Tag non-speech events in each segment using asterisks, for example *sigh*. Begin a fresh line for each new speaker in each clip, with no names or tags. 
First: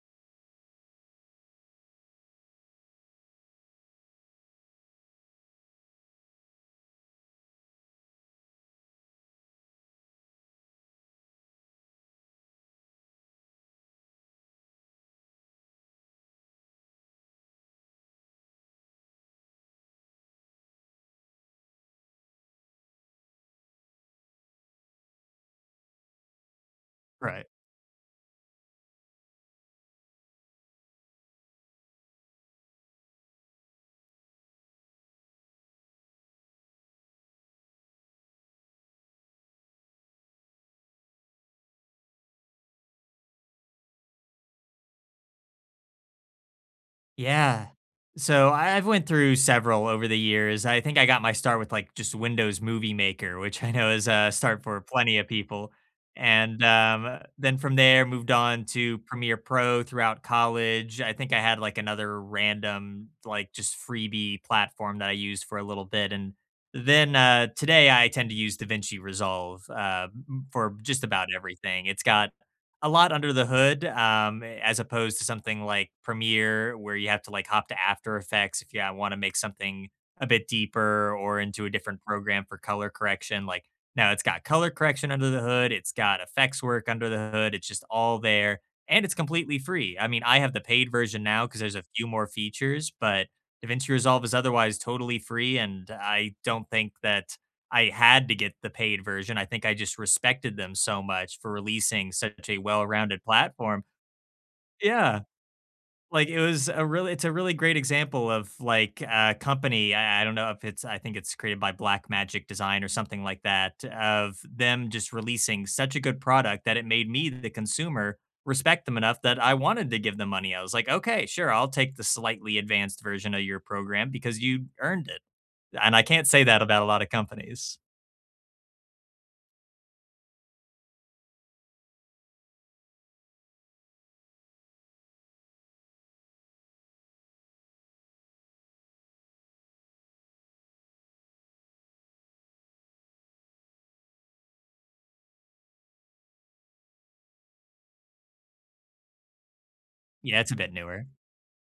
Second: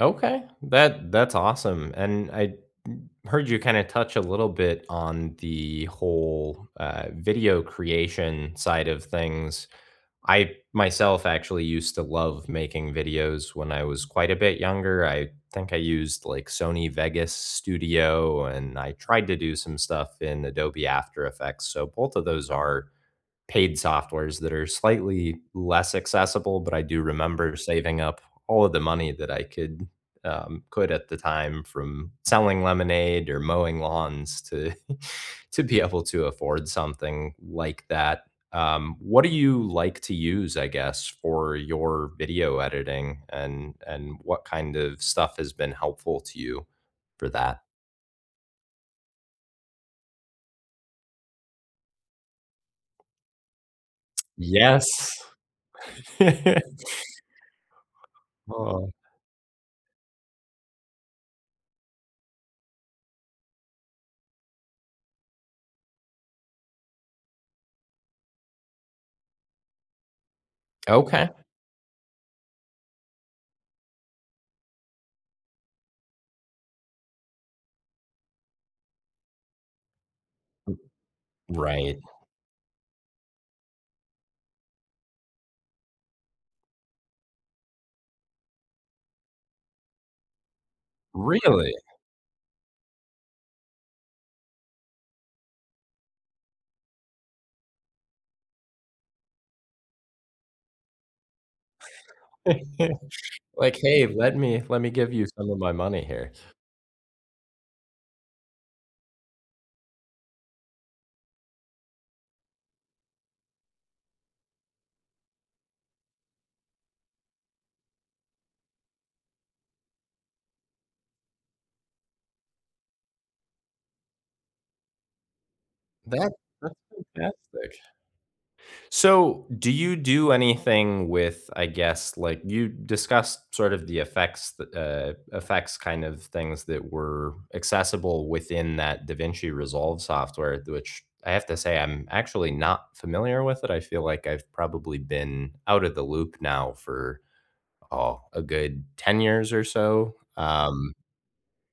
Okay, that that's awesome, and I, mm, heard you kinda touch a little bit on the whole, uh, video creation side of things. I myself actually used to love making videos when I was quite a bit younger, I think I used, like, Sony Vegas Studio and I tried to do some stuff in Adobe After Effects, so both of those are paid softwares that are slightly less accessible, but I do
Right.
remember saving up all of the money that I could, um, could at the time from selling lemonade or mowing lawns to *chuckles* to be able to afford something like that. Um, what do you like to use, I guess, for your video editing, and and what kind of stuff has been helpful to you for that?
Yeah. So, I I've went through several over the years, I think I got my start with, like, just Windows Movie Maker, which I know is a start for
Yes.
plenty of people, and,
*laughs*
um, then from there moved on
Oh.
to Premiere Pro throughout college. I think I had, like, another random, like, just freebie platform that I used for a little bit, and then, uh, today I tend to use DaVinci Resolve, uh, m m for just about
Okay.
everything, it's got a lot under the hood, um, as opposed to something like Premiere where you have to, like, hop to After Effects, if you, uh, wanna make something a bit deeper or into a
Right.
different program for color correction, like, now it's got color correction under the hood, it's got effects work under the hood, it's just all there, and it's completely free, I mean, I have the paid version now, 'cause
Really?
there's a few more features, but DaVinci Resolve is otherwise totally free, and I don't think that I had to get the paid version, I think I just respected them so much for releasing such a
*chuckles*
well-rounded
Like,
platform.
"Hey, let me let me give
Yeah.
you some of my money
Like,
here."
it was a real it's a really great example of, like, a company I I don't know if it's I think it's created by Black Magic Design or something like that, of them just releasing such a good product that it made me, the consumer, respect them enough that I wanted to give them money. I was, like, "Okay, sure, I'll take the slightly advanced version of your program because you earned it." And, I can't
That
say that
that's
about a lotta companies.
fantastic. So, do you do anything with, I guess, like, you discussed sort of the effects the, uh, effects kind of things that were accessible within that DaVinci Resolve software, which I have to say I'm actually not familiar with it, I feel like I've probably been out of the loop now for, oh, a good 10 years or so,
Yeah, it's a bit
um,
newer.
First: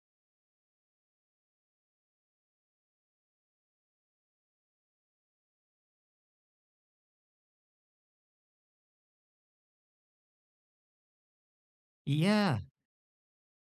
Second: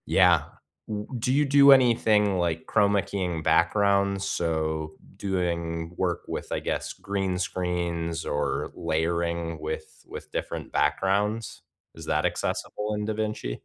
yeah. W do you do anything like Chrome making backgrounds, so doing work with, I guess, green screens, or layering with with different backgrounds? Is that
Yeah.
accessible in DaVinci?